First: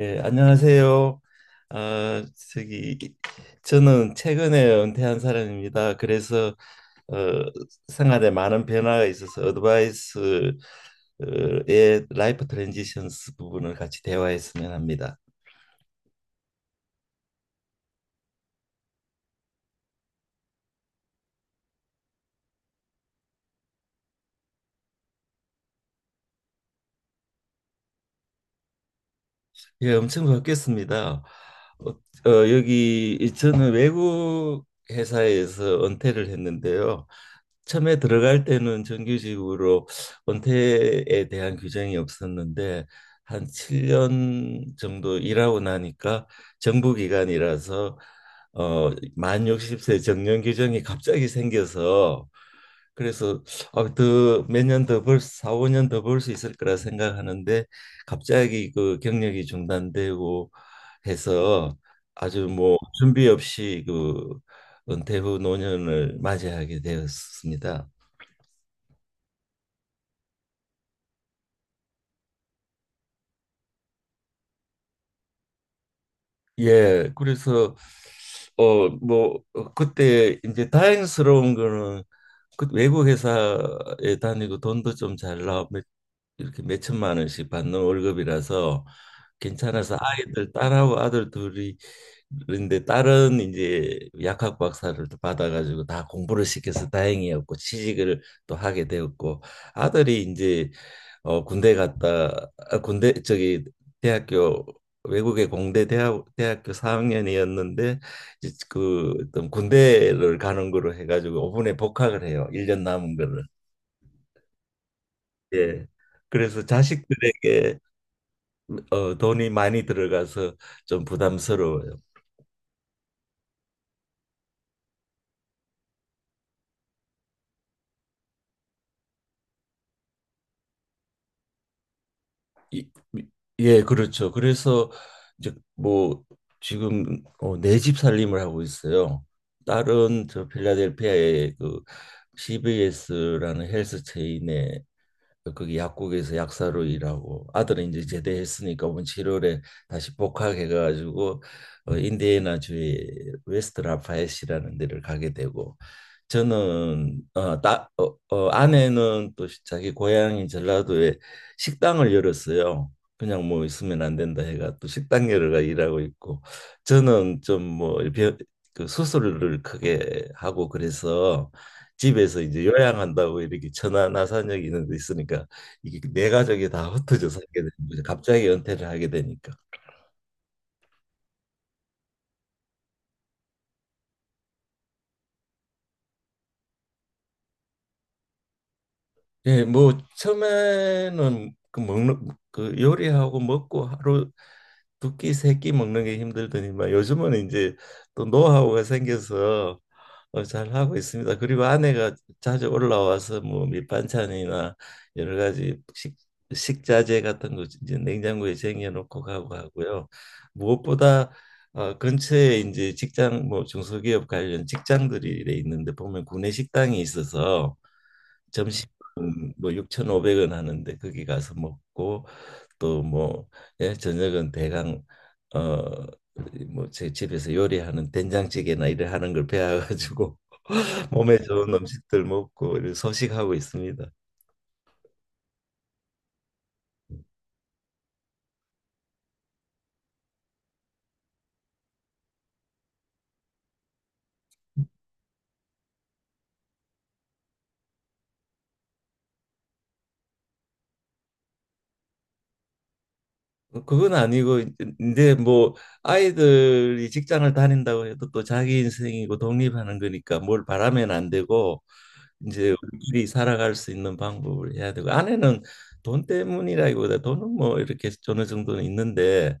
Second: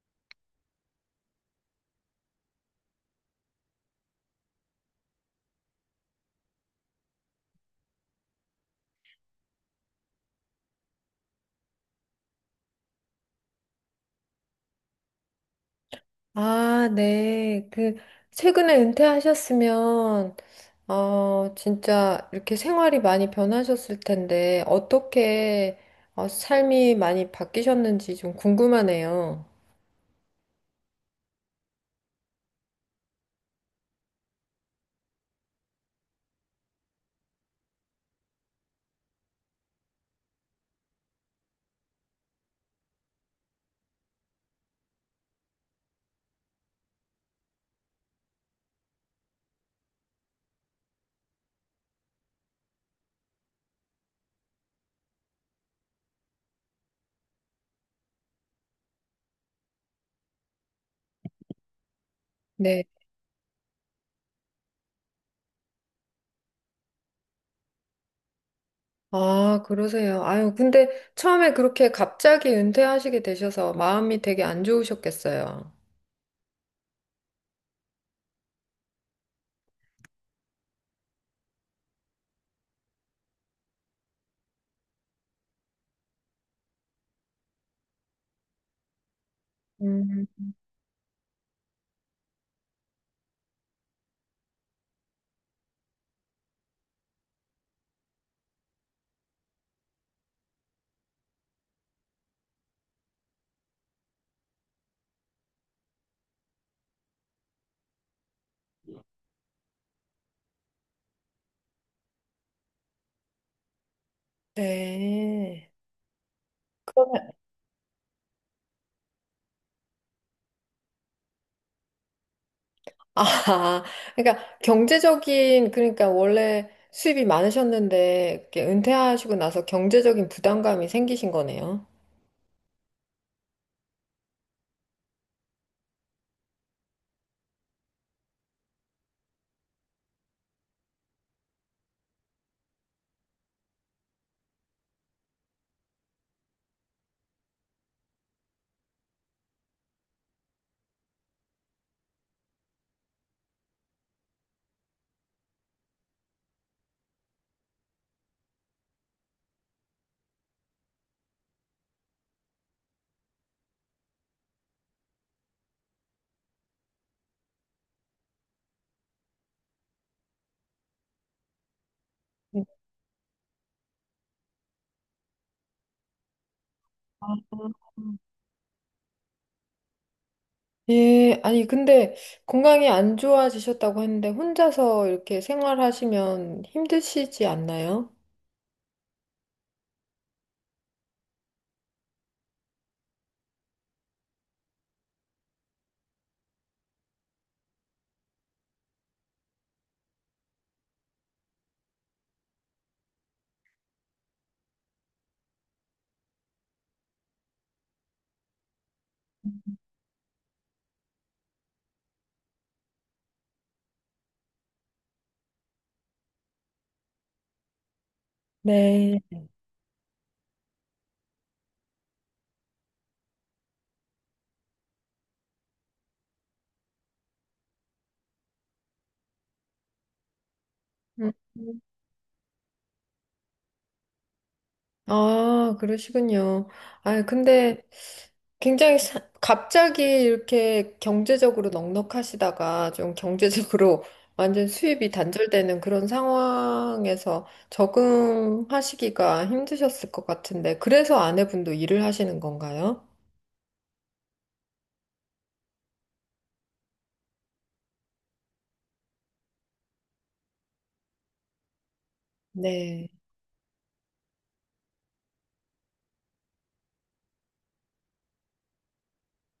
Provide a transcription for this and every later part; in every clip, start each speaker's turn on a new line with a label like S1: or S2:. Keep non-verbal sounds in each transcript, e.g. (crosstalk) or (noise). S1: 예, 안녕하세요. 아, 저기 저는 최근에 은퇴한 사람입니다. 그래서 어, 생활에 많은 변화가 있어서 어드바이스의 라이프 트랜지션스 부분을 같이 대화했으면 합니다.
S2: 아, 네. 그, 최근에 은퇴하셨으면, 진짜 이렇게 생활이 많이 변하셨을 텐데, 어떻게 삶이 많이 바뀌셨는지 좀 궁금하네요.
S1: 예, 엄청 바뀌었습니다. 어, 저는 외국 회사에서 은퇴를 했는데요. 처음에 들어갈 때는 정규직으로 은퇴에 대한 규정이 없었는데 한 7년 정도 일하고 나니까 정부 기관이라서 만 60세 정년 규정이 갑자기 생겨서 그래서 어, 더몇 년 더 벌, 사 오 년 더 벌 수 있을 거라 생각하는데 갑자기 그 경력이 중단되고 해서 아주 뭐
S2: 네.
S1: 준비 없이 그 은퇴 후 노년을 맞이하게 되었습니다.
S2: 아, 그러세요. 아유, 근데 처음에 그렇게 갑자기 은퇴하시게 되셔서 마음이 되게 안 좋으셨겠어요.
S1: 예, 그래서 그때 이제 다행스러운 거는 그 외국 회사에 다니고 돈도 좀 잘 나와 이렇게 몇 천만 원씩 받는 월급이라서 괜찮아서
S2: 음,
S1: 아이들 딸하고 아들 둘이. 그런데 딸은 이제 약학 박사를 또 받아가지고 다 공부를 시켜서 다행이었고 취직을 또 하게 되었고, 아들이 이제 군대 갔다, 군대 저기 대학교, 외국의 공대 대학교 4학년이었는데 이제 그 어떤 군대를 가는 거로 해가지고 5분에 복학을 해요. 1년 남은 거를.
S2: 네.
S1: 예. 그래서 자식들에게 돈이 많이 들어가서 좀 부담스러워요.
S2: 아, 그러니까 경제적인, 그러니까 원래 수입이 많으셨는데, 이렇게 은퇴하시고 나서 경제적인 부담감이 생기신 거네요.
S1: 이, 예, 그렇죠. 그래서 이제 뭐 지금 내집 살림을 하고 있어요. 딸은 저 필라델피아의 그 CBS라는 헬스 체인에 거기 약국에서 약사로 일하고, 아들은 이제 제대했으니까 이번 7월에 다시 복학해가지고 인디애나주의 웨스트 라파엣이라는 데를 가게 되고, 저는 아내는 또 자기 고향인 전라도에 식당을 열었어요. 그냥 뭐 있으면 안 된다 해가 또 식당 열어가 일하고 있고, 저는 좀 뭐 그 수술을 크게 하고 그래서 집에서 이제 요양한다고 이렇게 천안 아산역 이런 데 있으니까 이게 내 가족이 다 흩어져 살게 되는
S2: 아,
S1: 거죠. 갑자기 은퇴를 하게 되니까.
S2: 예, 아니, 근데 건강이 안 좋아지셨다고 했는데, 혼자서 이렇게 생활하시면 힘드시지 않나요?
S1: 예, 뭐 처음에는 그 먹는 그 요리하고 먹고 하루 두끼 세끼 먹는 게 힘들더니만 요즘은 이제 또 노하우가 생겨서 잘 하고 있습니다. 그리고 아내가 자주 올라와서 뭐 밑반찬이나 여러 가지 식 식자재 같은 거 이제 냉장고에 쟁여놓고 가고 하고요. 무엇보다 근처에 이제 직장 뭐 중소기업 관련 직장들이 이래 있는데 보면 구내 식당이 있어서
S2: 네.
S1: 점심은 뭐 6,500원 하는데 거기 가서 먹고, 또 뭐 예, 저녁은 대강 어 뭐 제 집에서 요리하는 된장찌개나 이래 하는 걸 배워가지고 (laughs) 몸에 좋은
S2: 음.
S1: 음식들 먹고 이렇게 소식하고 있습니다.
S2: 아, 그러시군요. 아, 근데 굉장히 갑자기 이렇게 경제적으로 넉넉하시다가 좀 경제적으로 (laughs) 완전 수입이 단절되는 그런 상황에서 적응하시기가 힘드셨을 것 같은데, 그래서 아내분도 일을 하시는 건가요?
S1: 그건 아니고 근데 뭐 아이들이 직장을 다닌다고 해도 또 자기 인생이고 독립하는 거니까 뭘 바라면 안 되고, 이제
S2: 네.
S1: 우리끼리 살아갈 수 있는 방법을 해야 되고. 아내는 돈 때문이라기보다, 돈은 뭐 이렇게 어느 정도는 있는데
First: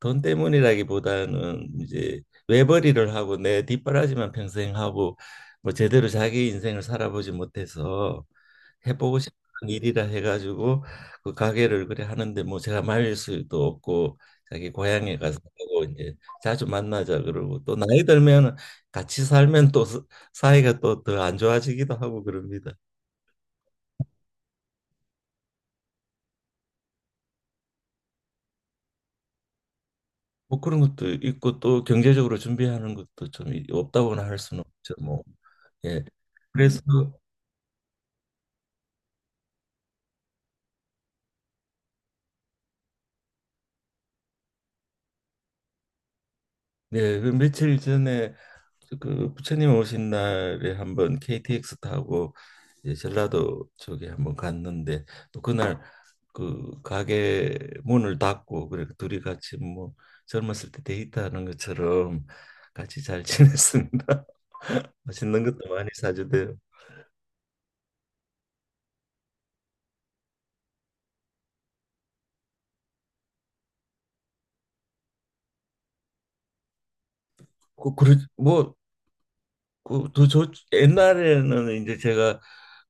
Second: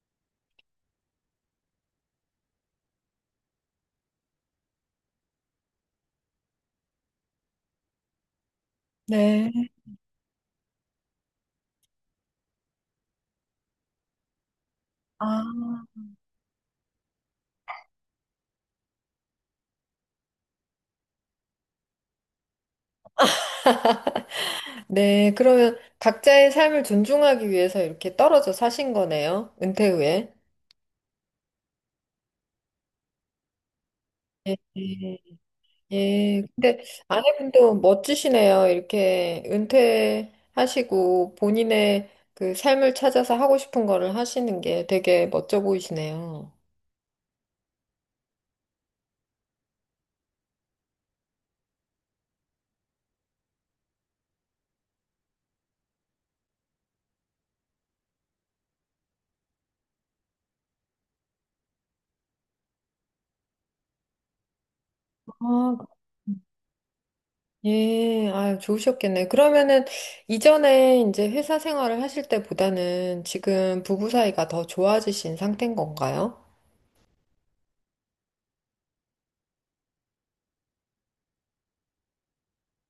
S1: 돈 때문이라기보다는 이제 외벌이를 하고 내 뒷바라지만 평생 하고 뭐 제대로 자기 인생을 살아보지 못해서 해보고 싶은
S2: 네.
S1: 일이라 해가지고 그 가게를 그래 하는데 뭐 제가 말릴 수도 없고 자기 고향에
S2: 아.
S1: 가서 하고. 이제 자주 만나자 그러고, 또 나이 들면 같이 살면 또 사이가 또 더 안 좋아지기도 하고 그럽니다.
S2: 네, 그러면 각자의 삶을 존중하기 위해서 이렇게 떨어져 사신 거네요. 은퇴 후에.
S1: 뭐 그런 것도 있고 또 경제적으로 준비하는 것도 좀 없다고나 할 수는 없죠
S2: 네.
S1: 뭐. 예.
S2: 예,
S1: 그래서
S2: 근데 아내분도 멋지시네요. 이렇게 은퇴하시고 본인의 그 삶을 찾아서 하고 싶은 거를 하시는 게 되게 멋져 보이시네요.
S1: 네, 그 며칠 전에 그 부처님 오신 날에 한번 KTX 타고 이제 전라도 쪽에 한번 갔는데, 또 그날 그 가게 문을 닫고 그래 둘이 같이 뭐 젊었을 때 데이트하는 것처럼 같이 잘 지냈습니다. (laughs) 맛있는 것도
S2: 아,
S1: 많이 사주대요.
S2: 예, 아, 좋으셨겠네. 그러면은 이전에 이제 회사 생활을 하실 때보다는 지금 부부 사이가 더 좋아지신 상태인 건가요?
S1: 뭐 그저 옛날에는 이제 제가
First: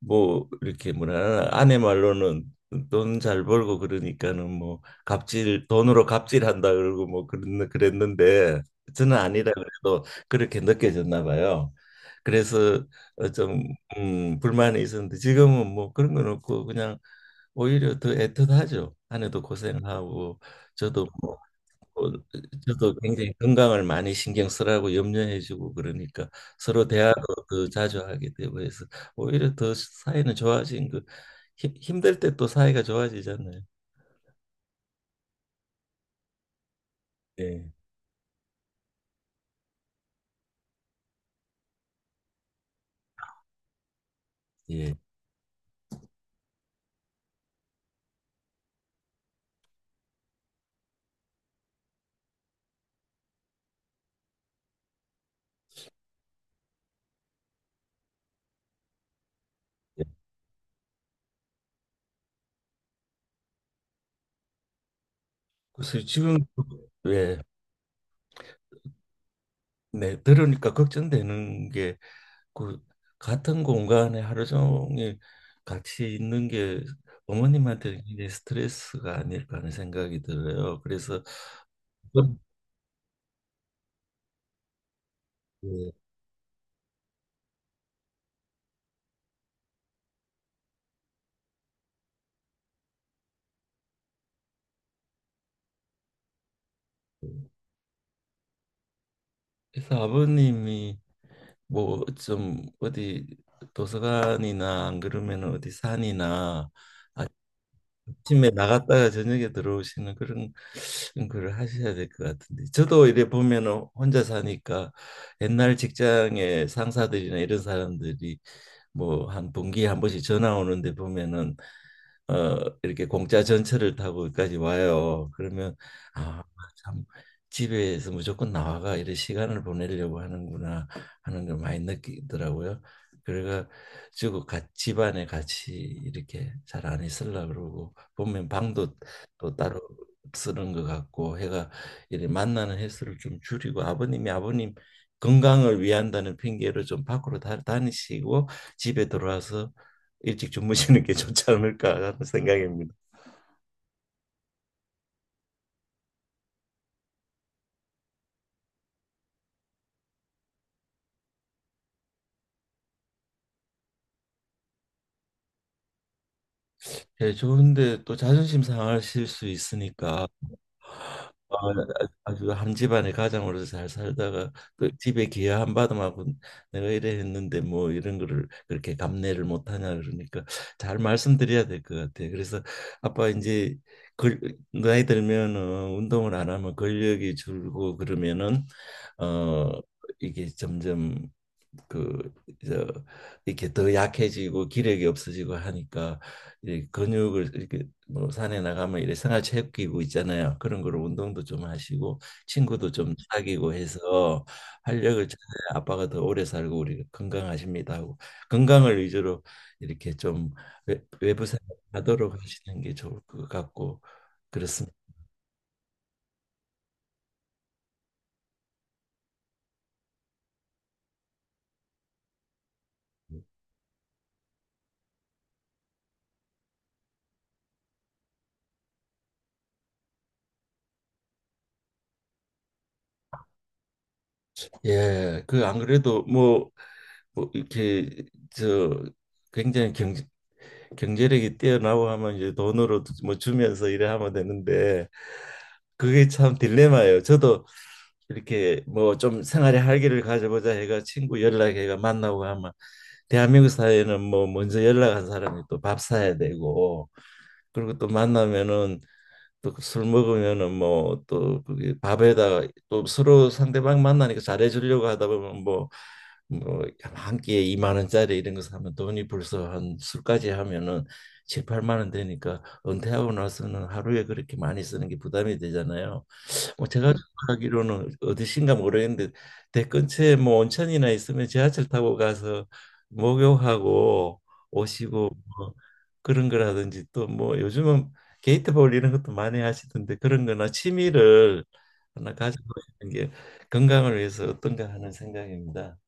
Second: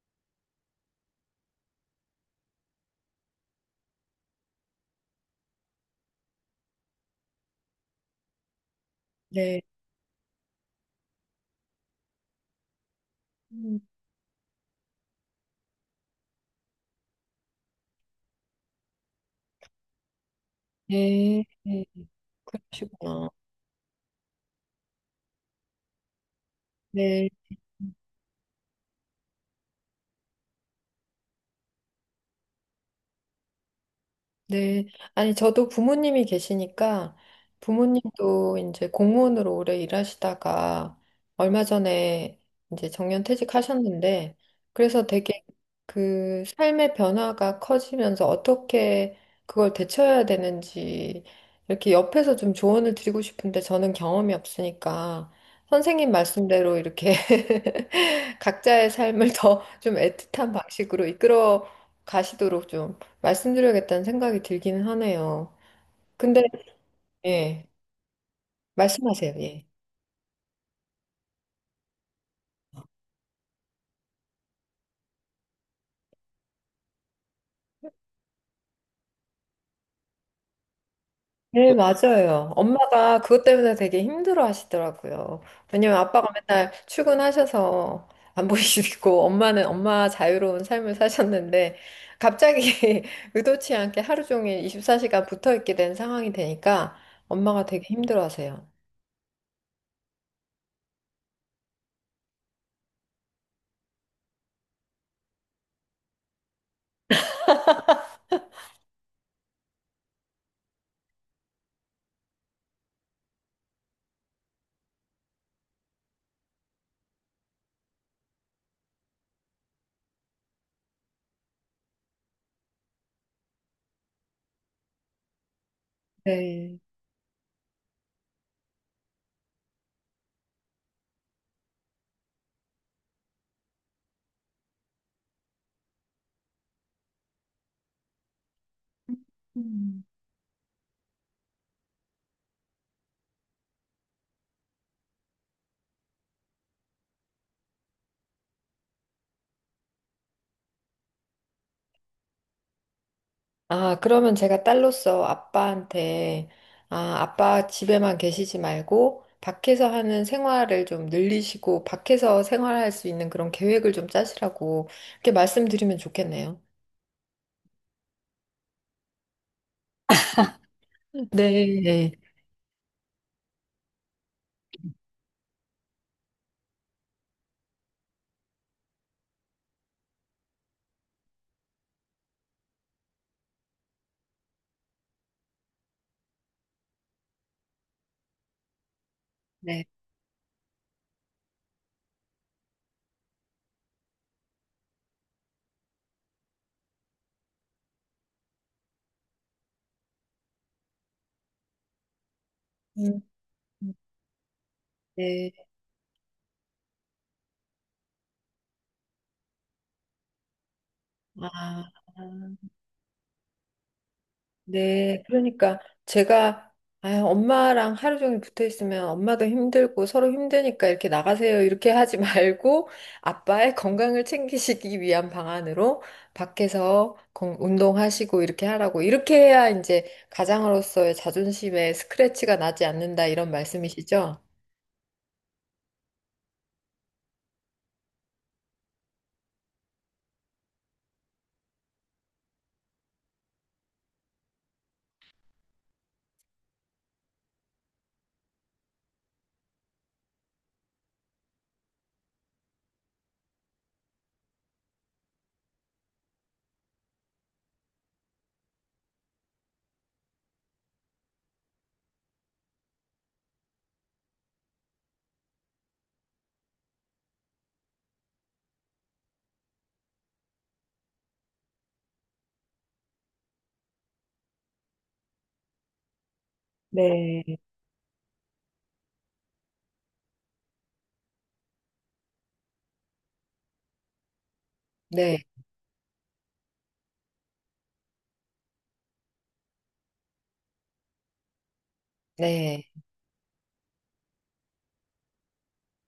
S1: 뭐 이렇게 뭐라 하나, 아내 말로는 돈 잘 벌고 그러니까는 뭐 갑질, 돈으로 갑질한다 그러고 뭐 그런 그랬는데 저는 아니라
S2: 네.
S1: 그래도 그렇게 느껴졌나 봐요. 그래서 좀
S2: 음,
S1: 불만이 있었는데 지금은 뭐 그런 건 없고 그냥 오히려 더 애틋하죠. 아내도 고생하고 저도 뭐
S2: 네, 네,
S1: 어, 저도
S2: 그러시구나.
S1: 굉장히 건강을 많이 신경 쓰라고 염려해주고 그러니까 서로 대화도
S2: 네.
S1: 더 자주 하게 되고 해서 오히려 더 사이는 좋아진 그 힘들 때 또 사이가 좋아지잖아요.
S2: 네. 아니, 저도 부모님이 계시니까
S1: 예,
S2: 부모님도 이제 공무원으로 오래 일하시다가 얼마 전에 이제 정년퇴직하셨는데
S1: 예.
S2: 그래서 되게 그 삶의 변화가 커지면서 어떻게 그걸 대처해야 되는지 이렇게 옆에서 좀 조언을 드리고 싶은데 저는 경험이 없으니까 선생님 말씀대로 이렇게 (laughs) 각자의 삶을 더 좀
S1: 예.
S2: 애틋한 방식으로 이끌어 가시도록 좀 말씀드려야겠다는 생각이 들기는 하네요.
S1: 그래서 지금,
S2: 근데,
S1: 왜,
S2: 예, 말씀하세요, 예.
S1: 네, 들으니까 걱정되는 게 그 같은 공간에 하루 종일 같이 있는 게 어머님한테는 굉장히 스트레스가 아닐까 하는 생각이 들어요. 그래서
S2: 네, 맞아요. 엄마가 그것 때문에 되게 힘들어 하시더라고요.
S1: 그-
S2: 왜냐면 아빠가 맨날 출근하셔서 안 (laughs) 보이시고, 엄마는 엄마 자유로운 삶을 사셨는데, 갑자기 (laughs) 의도치 않게 하루 종일 24시간 붙어 있게 된 상황이 되니까
S1: 예.
S2: 엄마가 되게 힘들어 하세요.
S1: 그래서 아버님이 뭐 좀 어디 도서관이나, 안 그러면 어디 산이나 아침에 나갔다가 저녁에 들어오시는 그런 걸 하셔야 될 것 같은데, 저도 이래 보면은 혼자 사니까 옛날 직장의 상사들이나 이런 사람들이 뭐 한 분기에 한 번씩 전화 오는데 보면은 이렇게 공짜 전철을 타고 여기까지 와요. 그러면 아,
S2: 네.
S1: 참 집에서 무조건 나와가 이런 시간을 보내려고 하는구나 하는 걸 많이 느끼더라고요. 그래가지고 같 집안에 같이 이렇게 잘 안 있으려 그러고, 보면 방도 또 따로 쓰는 것 같고 해가, 이렇게 만나는 횟수를 좀 줄이고 아버님이 아버님 건강을 위한다는 핑계로 좀 밖으로 다니시고 집에 들어와서 일찍 주무시는 게 (laughs) 좋지 않을까 하는 생각입니다.
S2: 아, 그러면 제가 딸로서 아빠한테, 아, 아빠 집에만 계시지 말고, 밖에서 하는 생활을 좀 늘리시고, 밖에서 생활할 수 있는 그런 계획을 좀 짜시라고, 이렇게 말씀드리면 좋겠네요.
S1: 예, 좋은데 또 자존심 상하실 수 있으니까 어,
S2: 네, 네.
S1: 아주 한 집안의 가장으로서 잘 살다가 그 집에 기여 한 바람하고 내가 이래 했는데 뭐 이런 거를 그렇게 감내를 못하냐 그러니까 잘 말씀드려야 될 것 같아요. 그래서 아빠 이제 걸, 나이 들면은 운동을 안 하면 근력이 줄고, 그러면은 어
S2: 네.
S1: 이게 점점 그저 이렇게 더 약해지고 기력이 없어지고 하니까 이 근육을 이렇게 뭐 산에 나가면 이래 생활 체육기구 있잖아요. 그런 거로 운동도 좀 하시고 친구도 좀
S2: 음,
S1: 사귀고 해서 활력을
S2: 네.
S1: 찾아야 아빠가 더 오래 살고 우리 건강하십니다 하고, 건강을 위주로 이렇게 좀 외부
S2: 아.
S1: 생활하도록 하시는 게 좋을 것 같고 그렇습니다.
S2: 네, 그러니까 제가 아, 엄마랑 하루 종일 붙어 있으면 엄마도 힘들고 서로 힘드니까 이렇게 나가세요. 이렇게 하지 (laughs) 말고 아빠의 건강을 챙기시기 위한 방안으로 밖에서 운동하시고 이렇게 하라고. 이렇게 해야 이제 가장으로서의 자존심에 스크래치가 나지 않는다 이런 말씀이시죠?
S1: 예, 그 안 그래도 뭐 이렇게 저 굉장히 경제력이 뛰어나고 하면 이제 돈으로 뭐 주면서 이래 하면 되는데, 그게 참 딜레마예요. 저도 이렇게 뭐 좀 생활의 활기를 가져보자 해가 친구 연락해가 만나고 하면 대한민국 사회는 뭐 먼저 연락한 사람이 또 밥 사야 되고, 그리고 또 만나면은 또술 먹으면은 뭐 또 그게 밥에다가 또 서로 상대방 만나니까 잘해주려고 하다 보면 뭐 뭐 한 끼에 2만 원짜리 이런 거 사면 돈이 벌써 한 술까지 하면은 7, 8만 원 되니까 은퇴하고 나서는 하루에 그렇게 많이 쓰는 게 부담이 되잖아요. 뭐 제가
S2: 네.
S1: 생각하기로는 어디신가 모르겠는데 대 근처에 뭐 온천이나 있으면 지하철 타고 가서 목욕하고 오시고
S2: 네,
S1: 뭐 그런 거라든지, 또 뭐 요즘은 게이트볼 이런 것도 많이 하시던데 그런 거나 취미를 하나
S2: 네.
S1: 가져보시는 게 건강을 위해서 어떤가 하는 생각입니다.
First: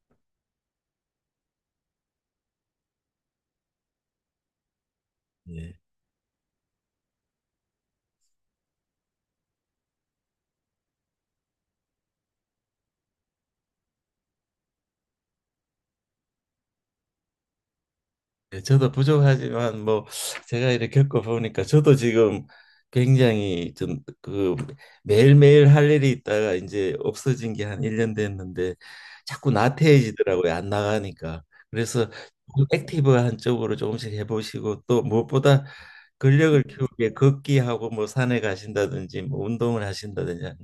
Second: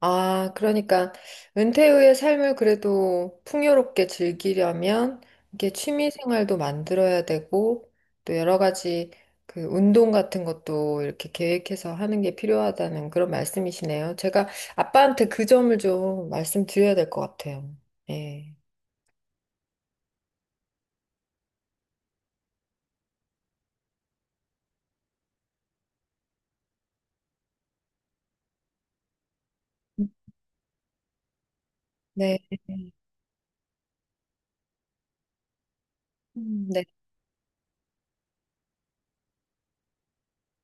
S2: 아, 그러니까 은퇴 후의 삶을 그래도 풍요롭게 즐기려면 이게
S1: 예.
S2: 취미 생활도 만들어야 되고 또 여러 가지 그 운동 같은 것도 이렇게 계획해서 하는 게 필요하다는 그런 말씀이시네요. 제가 아빠한테 그 점을 좀 말씀드려야 될 것 같아요. 예.
S1: 예, 저도 부족하지만 뭐 제가 이렇게 겪어보니까 저도 지금 굉장히 좀 그 매일매일 할 일이 있다가 이제 없어진 게 한 1년 됐는데 자꾸 나태해지더라고요. 안 나가니까. 그래서
S2: 네.
S1: 조금 액티브한 쪽으로 조금씩 해보시고, 또 무엇보다 근력을
S2: 네.
S1: 키우게 걷기하고 뭐 산에 가신다든지 뭐 운동을 하신다든지 하는,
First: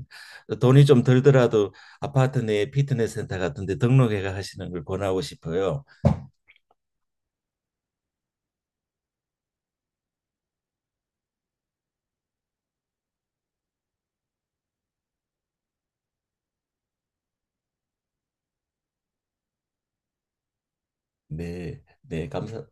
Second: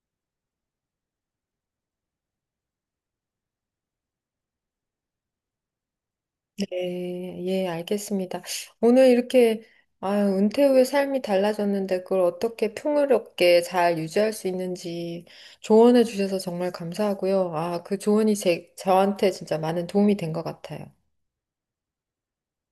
S1: 돈이 좀 들더라도 아파트 내 피트니스 센터 같은 데 등록해가 하시는 걸 권하고 싶어요.
S2: 네, 예, 알겠습니다. 오늘 이렇게 아, 은퇴 후에 삶이 달라졌는데 그걸 어떻게 풍요롭게 잘 유지할 수 있는지 조언해 주셔서 정말 감사하고요. 아, 그 조언이 제, 저한테 진짜 많은 도움이 된 것 같아요.
S1: 네. 네, 감사,